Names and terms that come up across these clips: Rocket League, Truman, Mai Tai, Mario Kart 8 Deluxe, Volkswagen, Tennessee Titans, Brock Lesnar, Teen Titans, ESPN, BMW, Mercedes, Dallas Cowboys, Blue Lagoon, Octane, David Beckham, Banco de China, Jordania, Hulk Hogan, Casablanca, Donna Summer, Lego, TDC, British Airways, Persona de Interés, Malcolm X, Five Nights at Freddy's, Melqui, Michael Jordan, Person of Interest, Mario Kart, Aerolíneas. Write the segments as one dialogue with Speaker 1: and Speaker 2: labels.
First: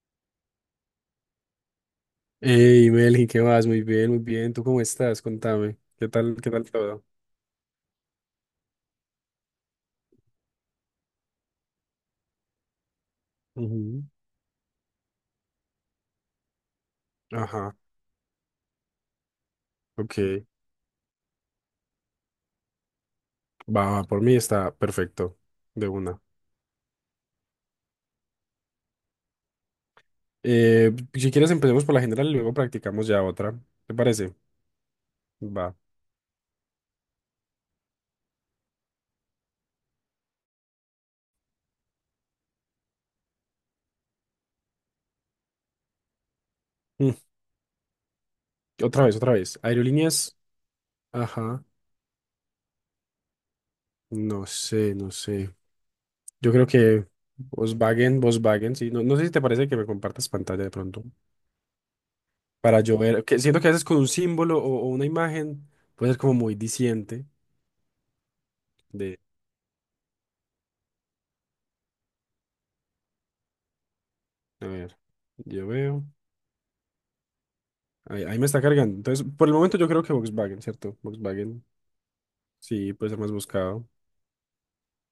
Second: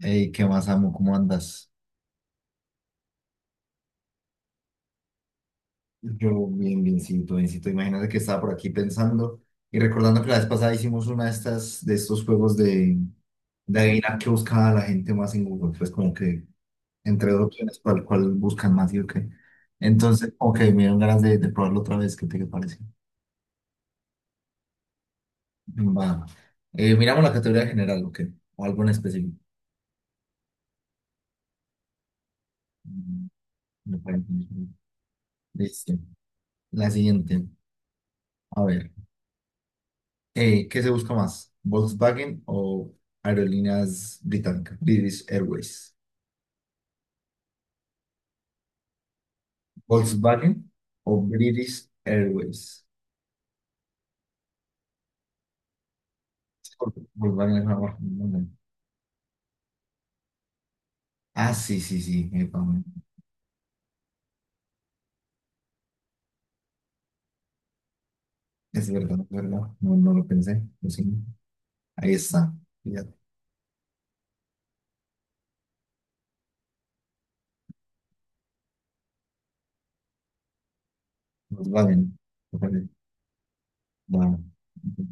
Speaker 1: Hey, ¿qué más, amo? ¿Cómo andas?
Speaker 2: Hey, Melqui, ¿qué vas? Muy bien, muy bien. ¿Tú cómo estás? Contame.
Speaker 1: Yo
Speaker 2: Qué tal
Speaker 1: bien,
Speaker 2: todo?
Speaker 1: biencito. Imagínate que estaba por aquí pensando y recordando que la vez pasada hicimos una de estas, de estos juegos de
Speaker 2: Ujú.
Speaker 1: adivinar qué buscaba la gente más en Google. Pues como que entre dos
Speaker 2: Ajá,
Speaker 1: opciones, cuál buscan más y o qué. Entonces,
Speaker 2: ok.
Speaker 1: ok, me dieron ganas de probarlo otra vez. ¿Qué te parece?
Speaker 2: Va, va, por mí está perfecto. De una.
Speaker 1: Va. Miramos la categoría general, ¿o qué? O algo en específico.
Speaker 2: Si quieres empecemos por la general y luego practicamos ya
Speaker 1: Mm,
Speaker 2: otra. ¿Te
Speaker 1: me parece.
Speaker 2: parece? Va.
Speaker 1: Listo. La siguiente. A ver. ¿Qué se busca más? ¿Volkswagen o aerolíneas británicas? British Airways.
Speaker 2: Mm, Otra vez, otra vez. Aerolíneas.
Speaker 1: ¿Volkswagen o
Speaker 2: Ajá.
Speaker 1: British Airways?
Speaker 2: No sé, no sé. Yo creo que
Speaker 1: Volkswagen es una marca
Speaker 2: Volkswagen,
Speaker 1: muy grande.
Speaker 2: Volkswagen, sí. No, no sé si te parece que me compartas pantalla de pronto.
Speaker 1: Ah, sí, sí, sí. Epa,
Speaker 2: Para
Speaker 1: man.
Speaker 2: yo ver, que siento que a veces con un símbolo o una imagen puede ser como muy diciente.
Speaker 1: Es verdad, es verdad. No, no lo pensé. Lo siento. Ahí está. Fíjate.
Speaker 2: A ver, yo veo. Ahí, ahí me está cargando. Entonces, por el momento yo creo que Volkswagen, ¿cierto? Volkswagen,
Speaker 1: Volkswagen. Ojalá.
Speaker 2: sí, puede ser más buscado.
Speaker 1: Bueno,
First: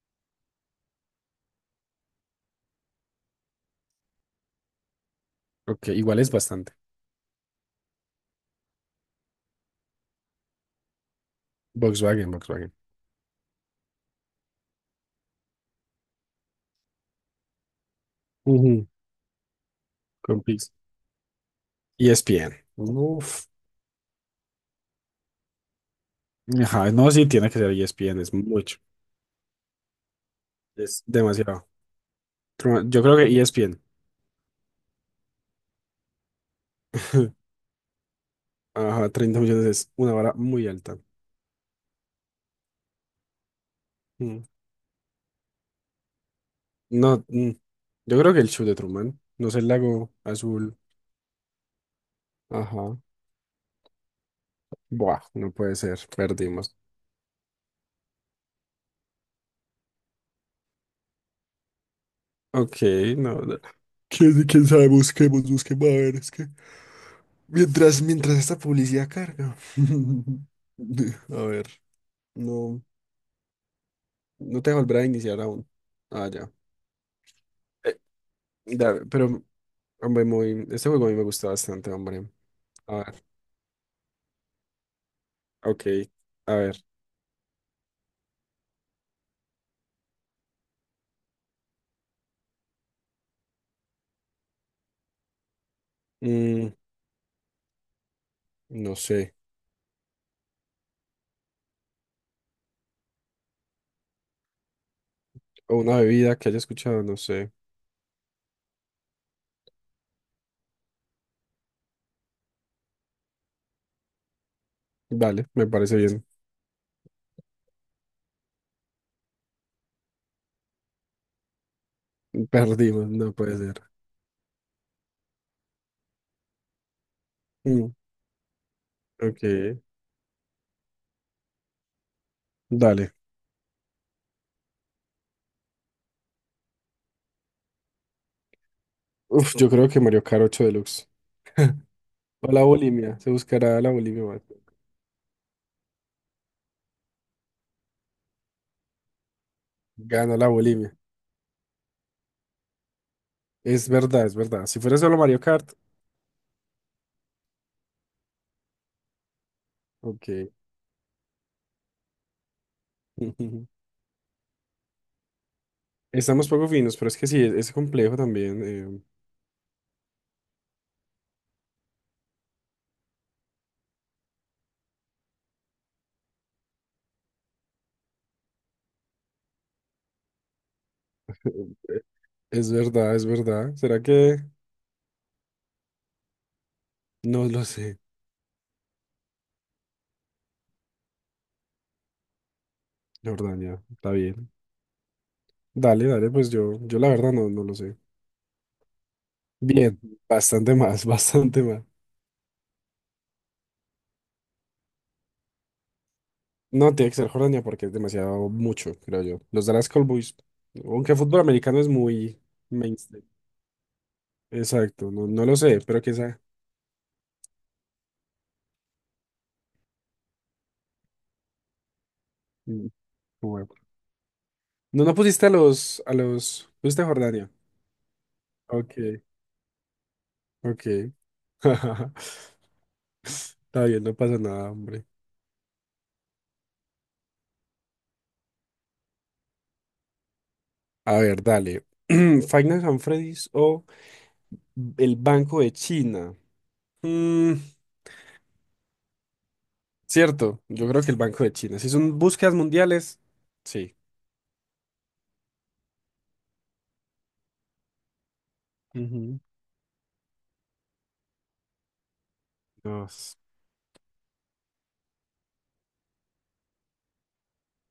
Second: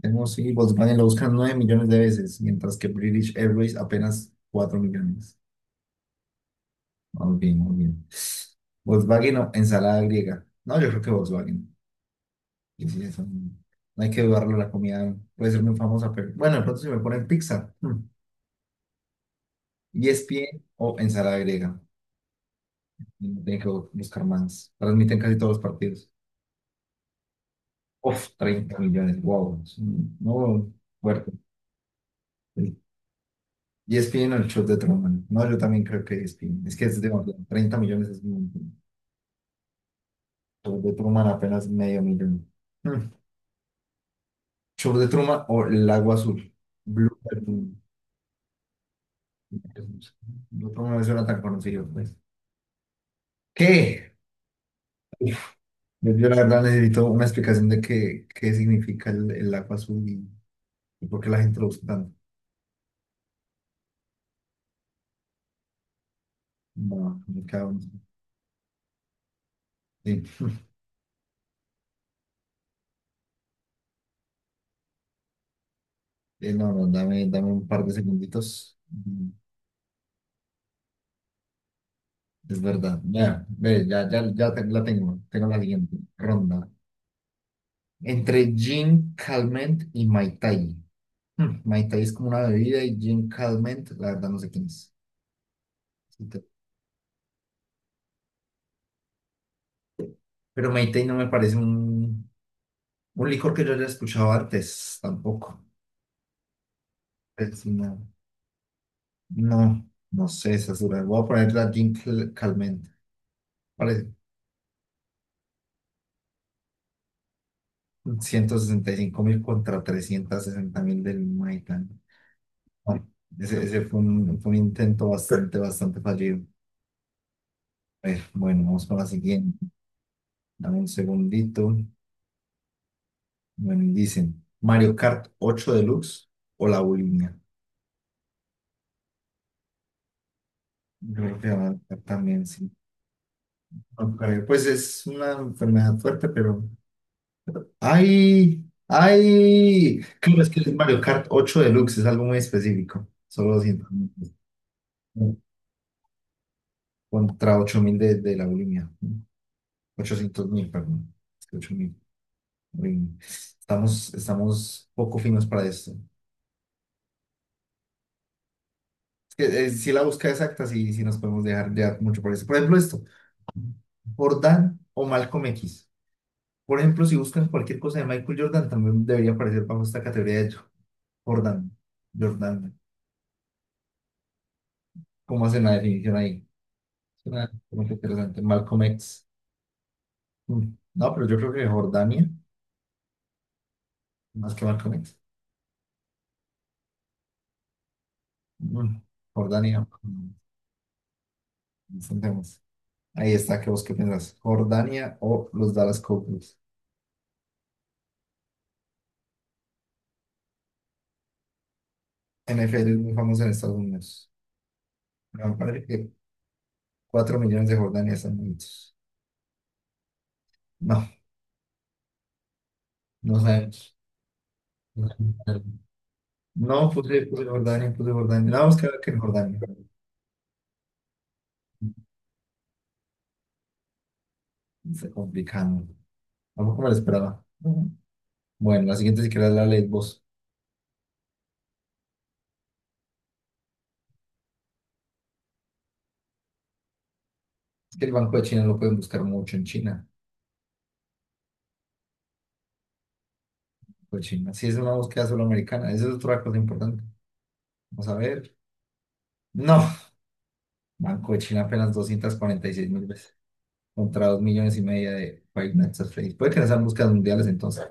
Speaker 1: tenemos, sí, Volkswagen lo buscan 9 millones de veces, mientras que British Airways apenas 4 millones.
Speaker 2: Ok, igual es bastante.
Speaker 1: Muy bien, muy bien. ¿Volkswagen o ensalada griega? No, yo creo que Volkswagen.
Speaker 2: Volkswagen, Volkswagen.
Speaker 1: Y sí, eso, no hay que dudarlo, la comida puede ser muy famosa, pero bueno, de pronto si me ponen pizza,
Speaker 2: Ujú. Con
Speaker 1: ESPN
Speaker 2: Pix.
Speaker 1: o ensalada griega,
Speaker 2: ESPN.
Speaker 1: no
Speaker 2: Uf.
Speaker 1: tienen que buscar más. Transmiten casi todos los partidos.
Speaker 2: Ajá, no, sí, tiene que ser ESPN,
Speaker 1: Uf,
Speaker 2: es
Speaker 1: 30
Speaker 2: mucho.
Speaker 1: millones, wow, no,
Speaker 2: Es
Speaker 1: fuerte.
Speaker 2: demasiado. Yo creo que ESPN.
Speaker 1: ESPN o el show de Truman, no, yo también creo que ESPN, es que es de bueno, 30 millones es un montón.
Speaker 2: Ajá, 30 millones es una vara muy
Speaker 1: Show de
Speaker 2: alta.
Speaker 1: Truman apenas medio millón. Hmm,
Speaker 2: Mm.
Speaker 1: Show de Truman o el agua azul, Blue
Speaker 2: No,
Speaker 1: Lagoon.
Speaker 2: yo creo que el show de Truman, no sé, el lago
Speaker 1: No
Speaker 2: azul.
Speaker 1: me suena tan conocido, pues.
Speaker 2: Ajá.
Speaker 1: ¿Qué?
Speaker 2: Buah, no puede ser,
Speaker 1: Yo la verdad
Speaker 2: perdimos.
Speaker 1: necesito una explicación de qué, qué significa el agua azul y por qué la gente lo usa tanto.
Speaker 2: Ok, no. ¿Quién sabe? Busquemos, busquemos. A ver, es que...
Speaker 1: No,
Speaker 2: Mientras esta publicidad carga.
Speaker 1: sí.
Speaker 2: A ver, no, no te volverá a iniciar aún. Ah, ya.
Speaker 1: No, no, dame un par de
Speaker 2: Eh,
Speaker 1: segunditos.
Speaker 2: pero, hombre, muy... Este juego a mí me gusta bastante, hombre.
Speaker 1: Es
Speaker 2: A
Speaker 1: verdad.
Speaker 2: ver,
Speaker 1: Ya, ve, ya, ya, la tengo. Tengo la siguiente
Speaker 2: ok. A
Speaker 1: ronda.
Speaker 2: ver.
Speaker 1: Entre gin, calmant y Mai Tai. Hmm, Mai Tai es como una bebida y gin calmant, la verdad no sé quién es. Sí te-
Speaker 2: mm, no sé.
Speaker 1: Pero Mai Tai no me parece un licor que yo haya escuchado antes, tampoco.
Speaker 2: O una bebida que haya escuchado, no sé.
Speaker 1: Es una- No, no sé, esa es voy a poner la Calment. Vale,
Speaker 2: Dale, me parece bien.
Speaker 1: 165.000 contra 360.000 del Maitan. No,
Speaker 2: Perdimos, no puede
Speaker 1: ese
Speaker 2: ser.
Speaker 1: fue fue un intento bastante fallido.
Speaker 2: Mm,
Speaker 1: A ver, bueno, vamos con la siguiente.
Speaker 2: ok,
Speaker 1: Dame un segundito.
Speaker 2: dale.
Speaker 1: Bueno, y dicen Mario Kart 8 Deluxe o la bulimia.
Speaker 2: Uf, yo creo que Mario Kart 8 Deluxe.
Speaker 1: Yo creo que va a estar también,
Speaker 2: O la
Speaker 1: sí.
Speaker 2: bulimia, se buscará la
Speaker 1: No
Speaker 2: bulimia.
Speaker 1: creo. Pues es una enfermedad fuerte, pero ay, ay.
Speaker 2: Ganó
Speaker 1: Claro,
Speaker 2: la
Speaker 1: es que el
Speaker 2: bulimia.
Speaker 1: Mario Kart 8 Deluxe es algo muy específico. Solo
Speaker 2: Es
Speaker 1: 200.000
Speaker 2: verdad,
Speaker 1: pues,
Speaker 2: es verdad. Si fuera solo
Speaker 1: no,
Speaker 2: Mario Kart,
Speaker 1: contra 8.000 de la bulimia, ¿no?
Speaker 2: ok.
Speaker 1: 800.000, perdón. Es que 8 mil. Bulimia. Estamos poco finos para esto.
Speaker 2: Estamos poco finos, pero es que sí, es complejo también.
Speaker 1: Es que, si la busca exacta, sí, sí nos podemos dejar ya mucho por eso. Por ejemplo, esto. Jordan o Malcolm X. Por ejemplo, si buscan cualquier cosa de Michael Jordan, también debería aparecer bajo esta categoría de
Speaker 2: eh,
Speaker 1: Jordan.
Speaker 2: es
Speaker 1: Jordan.
Speaker 2: verdad, es verdad. ¿Será que...?
Speaker 1: ¿Cómo hacen la definición ahí?
Speaker 2: No
Speaker 1: Suena
Speaker 2: lo
Speaker 1: como que
Speaker 2: sé.
Speaker 1: interesante. Malcolm X. Mm. No, pero yo creo que Jordania,
Speaker 2: La verdad, ya, está bien.
Speaker 1: más que Malcolm X.
Speaker 2: Dale, dale, pues yo la verdad no lo sé.
Speaker 1: Mm. Jordania.
Speaker 2: Bien, bastante más, bastante más.
Speaker 1: Enfrentemos. Ahí está, ¿qué vos qué pensás? ¿Jordania o los Dallas Cowboys?
Speaker 2: No, tiene que ser Jordania porque es demasiado mucho, creo yo. Los Dallas Cowboys, aunque fútbol americano es muy
Speaker 1: NFL es muy
Speaker 2: mainstream.
Speaker 1: famoso en Estados Unidos.
Speaker 2: Exacto, no, no
Speaker 1: Pero
Speaker 2: lo
Speaker 1: me
Speaker 2: sé,
Speaker 1: parece
Speaker 2: pero
Speaker 1: que
Speaker 2: que sea.
Speaker 1: 4 millones de Jordania están bonitos. No, no sabemos.
Speaker 2: No,
Speaker 1: No,
Speaker 2: no pusiste a
Speaker 1: sabemos.
Speaker 2: los, no
Speaker 1: No,
Speaker 2: pusiste a
Speaker 1: puse
Speaker 2: Jordania.
Speaker 1: Jordania, puse Jordania. No, vamos a
Speaker 2: Ok,
Speaker 1: quedar que en Jordania.
Speaker 2: ok. Está bien, no pasa nada, hombre.
Speaker 1: Está complicado. Tampoco me lo esperaba. Bueno, la siguiente si querés la lees vos.
Speaker 2: A ver, dale. Finance and Freddy's o el Banco de China. Mm,
Speaker 1: Es que el Banco de China lo pueden buscar mucho en China.
Speaker 2: cierto, yo creo que el Banco de China. Si son búsquedas mundiales, sí.
Speaker 1: Banco de China. Si es una búsqueda solo americana, esa es otra cosa importante. Vamos a ver.
Speaker 2: Ujú.
Speaker 1: No, Banco de China apenas 246.000 veces
Speaker 2: Dios,
Speaker 1: contra 2,5 millones de Five Nights at Freddy's. Puede que no sean búsquedas mundiales entonces.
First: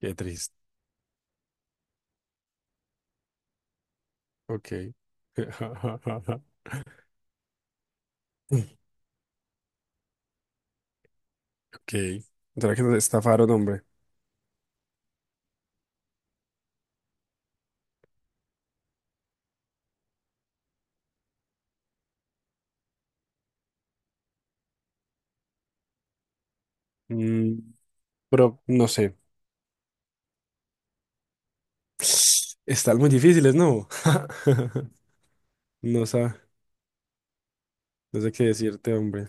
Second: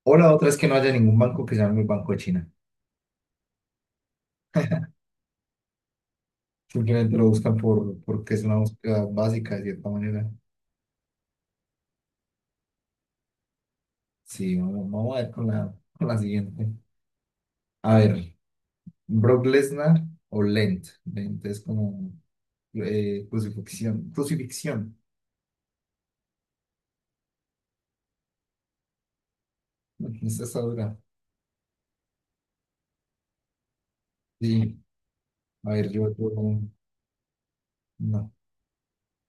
Speaker 2: qué
Speaker 1: O la otra
Speaker 2: triste.
Speaker 1: es que no haya ningún banco que se llame el Banco de China.
Speaker 2: Ok.
Speaker 1: Simplemente lo buscan por, porque es una búsqueda básica de cierta manera.
Speaker 2: Ok. ¿Será que nos estafaron, hombre?
Speaker 1: Sí, vamos, vamos a ver con la siguiente. A ver, Brock Lesnar o Lent. Lent es como crucifixión. Crucifixión.
Speaker 2: Mm, pero no sé.
Speaker 1: Esta está dura.
Speaker 2: Están muy difíciles, ¿no?
Speaker 1: Sí. A ver,
Speaker 2: No
Speaker 1: yo,
Speaker 2: sé.
Speaker 1: yo
Speaker 2: No
Speaker 1: no.
Speaker 2: sé qué decirte, hombre.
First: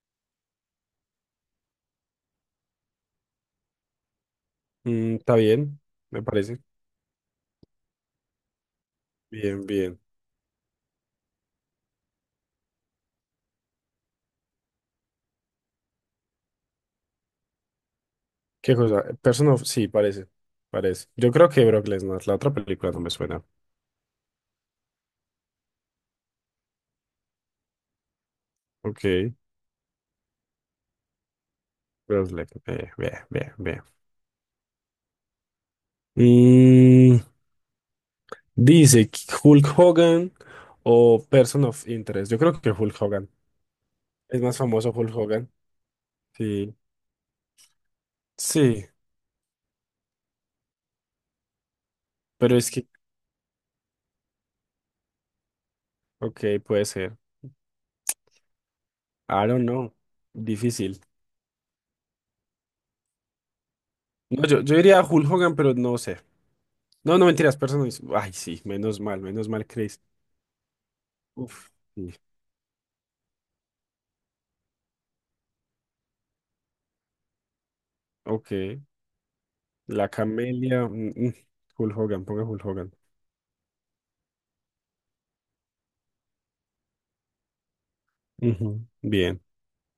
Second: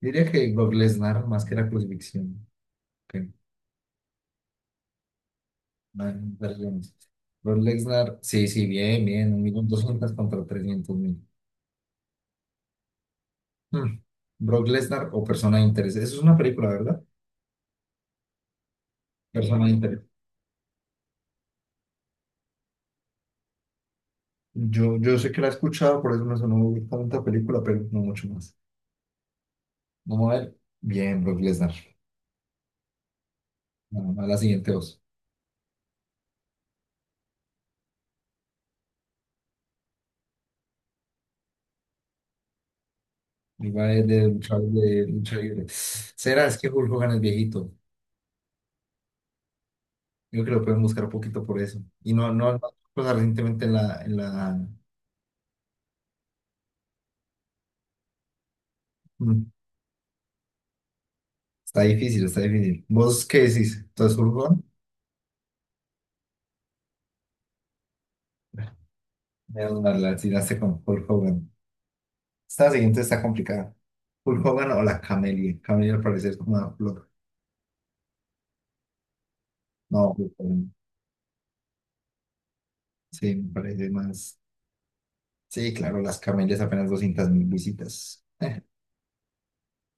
Speaker 1: Diría que Brock Lesnar, más que la crucifixión. Ok.
Speaker 2: Está bien,
Speaker 1: Vale,
Speaker 2: me parece.
Speaker 1: perdón. Brock Lesnar, sí, sí, bien, bien. Un
Speaker 2: Bien,
Speaker 1: millón
Speaker 2: bien.
Speaker 1: doscientos contra 300.000. Hmm. Brock Lesnar o Persona de Interés. Eso es una película, ¿verdad?
Speaker 2: ¿Qué cosa? Person of...
Speaker 1: Persona de
Speaker 2: Sí,
Speaker 1: Interés.
Speaker 2: parece. Parece. Yo creo que Brock Lesnar. La otra película no me suena.
Speaker 1: Yo sé que la he escuchado, por eso me sonó tanta película, pero no mucho más.
Speaker 2: Ok.
Speaker 1: Vamos a ver. Bien, Brock Lesnar.
Speaker 2: Brock Lesnar. Bien, bien, bien.
Speaker 1: Bueno, a la siguiente voz.
Speaker 2: Mm, Dice Hulk Hogan o Person of Interest. Yo creo que Hulk Hogan.
Speaker 1: Iba a ir de
Speaker 2: Es más
Speaker 1: luchador
Speaker 2: famoso
Speaker 1: de
Speaker 2: Hulk
Speaker 1: lucha
Speaker 2: Hogan.
Speaker 1: libre. ¿Será? Es que
Speaker 2: Sí.
Speaker 1: Hulk Hogan es viejito.
Speaker 2: Sí.
Speaker 1: Yo creo que lo pueden buscar un poquito por eso. Y no, no,
Speaker 2: Pero
Speaker 1: no,
Speaker 2: es que...
Speaker 1: pues recientemente en la...
Speaker 2: Ok, puede ser.
Speaker 1: mm,
Speaker 2: I don't know. Difícil.
Speaker 1: está difícil, está difícil. ¿Vos qué decís? ¿Entonces
Speaker 2: No, yo,
Speaker 1: Hogan?
Speaker 2: yo diría Hulk Hogan, pero no sé. No, no mentiras, personas. Ay, sí, menos mal,
Speaker 1: Menos mal,
Speaker 2: Chris.
Speaker 1: la tiraste con Hulk Hogan.
Speaker 2: Uf. Sí,
Speaker 1: Esta siguiente está complicada. ¿Hulk Hogan o la Camelia? Camelia al parecer es como una flor.
Speaker 2: ok. La
Speaker 1: No, Hulk Hogan.
Speaker 2: Camelia. Hulk Hogan, ponga Hulk Hogan.
Speaker 1: Sí, me parece más... Sí, claro, las camelias apenas 200.000 visitas.
Speaker 2: Ujú. Bien.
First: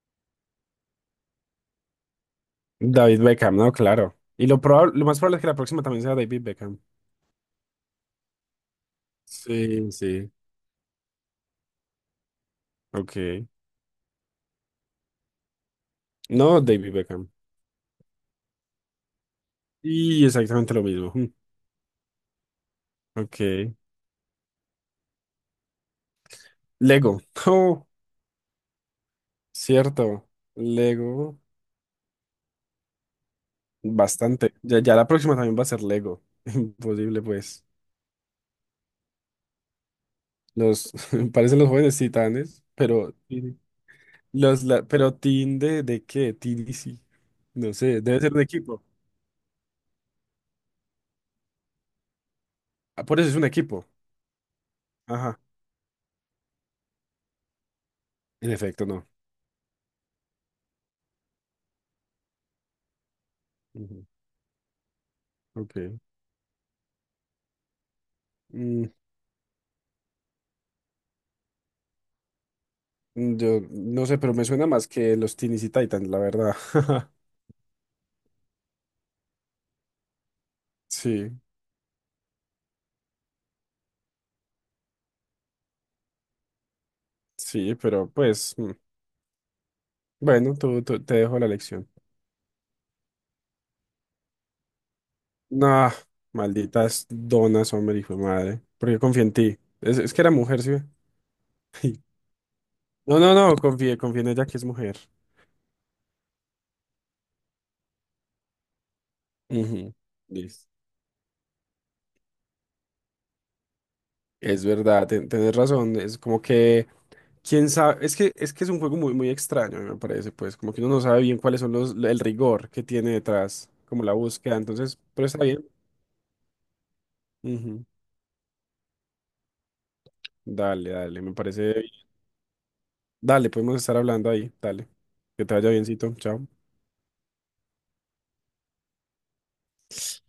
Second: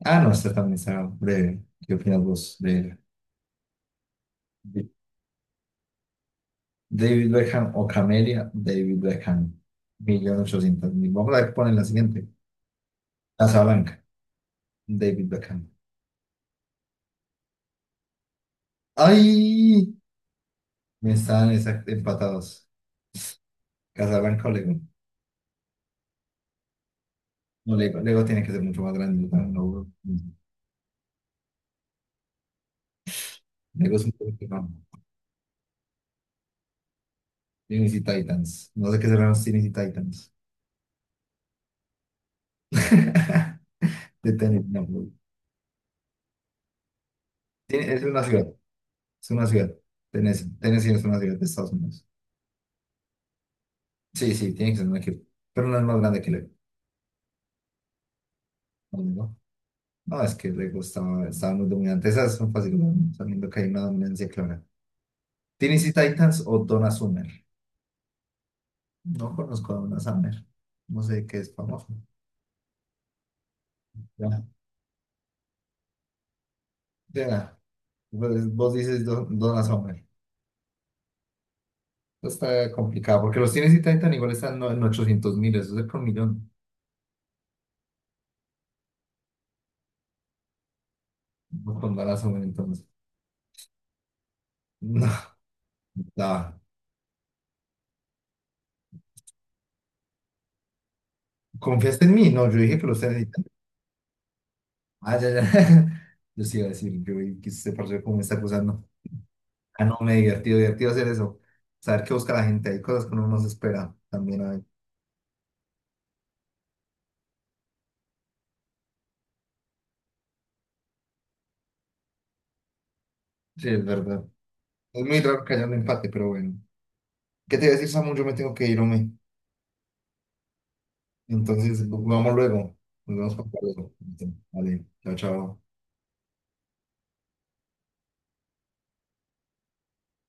Speaker 1: Ah, no, esta también está breve. ¿Qué opinas vos de ella?
Speaker 2: David Beckham, no, claro. Y lo más probable es que la próxima también sea David Beckham.
Speaker 1: David Beckham o Camelia, David Beckham, un
Speaker 2: Sí, sí.
Speaker 1: millón ochocientos mil. Vamos a ver, ponen la siguiente.
Speaker 2: Ok.
Speaker 1: Casablanca, David Beckham.
Speaker 2: No, David Beckham.
Speaker 1: ¡Ay!
Speaker 2: Y exactamente lo mismo. Mm.
Speaker 1: Empatados.
Speaker 2: Ok.
Speaker 1: Casablanca o Lego.
Speaker 2: Lego.
Speaker 1: No,
Speaker 2: Oh,
Speaker 1: Lego, Lego tiene que ser mucho más grande. No, no, no.
Speaker 2: cierto. Lego.
Speaker 1: Lego es un poco que
Speaker 2: Bastante.
Speaker 1: no.
Speaker 2: Ya, ya la próxima también va a ser Lego. Imposible, pues.
Speaker 1: Tennessee Titans. No sé qué serán los Tennessee Titans.
Speaker 2: Los parecen los jóvenes titanes, pero Teen-
Speaker 1: De tenis, no. No.
Speaker 2: pero team de qué? TDC. No sé,
Speaker 1: Es
Speaker 2: debe
Speaker 1: una
Speaker 2: ser un
Speaker 1: ciudad.
Speaker 2: equipo.
Speaker 1: Es una ciudad. Tennessee es una ciudad de Estados Unidos.
Speaker 2: Ah, por eso es un equipo.
Speaker 1: Sí, sí, tiene que ser un equipo.
Speaker 2: Ajá.
Speaker 1: Pero no es más grande que Lego.
Speaker 2: En efecto,
Speaker 1: No,
Speaker 2: no.
Speaker 1: no. No. No, es que le gustaba, estaba muy dominante. Esas son fáciles, sabiendo que hay una
Speaker 2: Ujú.
Speaker 1: dominancia clara. ¿Tennessee
Speaker 2: Ok.
Speaker 1: Titans o Donna Summer?
Speaker 2: Mm,
Speaker 1: No conozco a Donna Summer. No sé qué es famoso.
Speaker 2: yo no sé, pero
Speaker 1: Ya,
Speaker 2: me suena más que los Teens y Titans, la verdad.
Speaker 1: ya. Pues, vos dices Donna Summer.
Speaker 2: Sí,
Speaker 1: Esto está complicado, porque los Tennessee Titans igual están en 800.000, eso es con millón.
Speaker 2: sí, pero pues, bueno, te dejo la
Speaker 1: No
Speaker 2: lección.
Speaker 1: con Donna Summer, entonces. No,
Speaker 2: Nah,
Speaker 1: no.
Speaker 2: malditas donas, hombre, hijo de madre. Porque confié en ti. Es que era mujer, ¿sí? ¿Ve?
Speaker 1: ¿Confiaste en mí? No, yo dije que los
Speaker 2: No,
Speaker 1: Tennessee
Speaker 2: no,
Speaker 1: Titans.
Speaker 2: no, confié en ella que es mujer.
Speaker 1: Ah, ya, ya. Yo sí iba a decir, yo vi que usted parece como me está acusando. Ah,
Speaker 2: Ujú.
Speaker 1: no, me divertido,
Speaker 2: Listo.
Speaker 1: divertido hacer eso. Saber qué busca la gente. Hay cosas que uno no se espera también. Hay.
Speaker 2: Es verdad, tenés razón, es como que, quién sabe, es que es un juego muy muy extraño, me parece, pues, como que uno no sabe bien cuáles son los el rigor que tiene
Speaker 1: Sí,
Speaker 2: detrás,
Speaker 1: es
Speaker 2: como la
Speaker 1: verdad.
Speaker 2: búsqueda, entonces,
Speaker 1: Es muy
Speaker 2: pero
Speaker 1: raro
Speaker 2: está
Speaker 1: que haya
Speaker 2: bien.
Speaker 1: un empate, pero bueno. ¿Qué te voy a
Speaker 2: Ujú.
Speaker 1: decir, Samu? Yo me tengo que ir, hombre.
Speaker 2: Dale, dale, me parece bien.
Speaker 1: Entonces, vamos luego. Nos vemos para
Speaker 2: Dale, podemos
Speaker 1: luego.
Speaker 2: estar hablando ahí,
Speaker 1: Vale,
Speaker 2: dale.
Speaker 1: chao,
Speaker 2: Que te
Speaker 1: chao.
Speaker 2: vaya biencito, chao.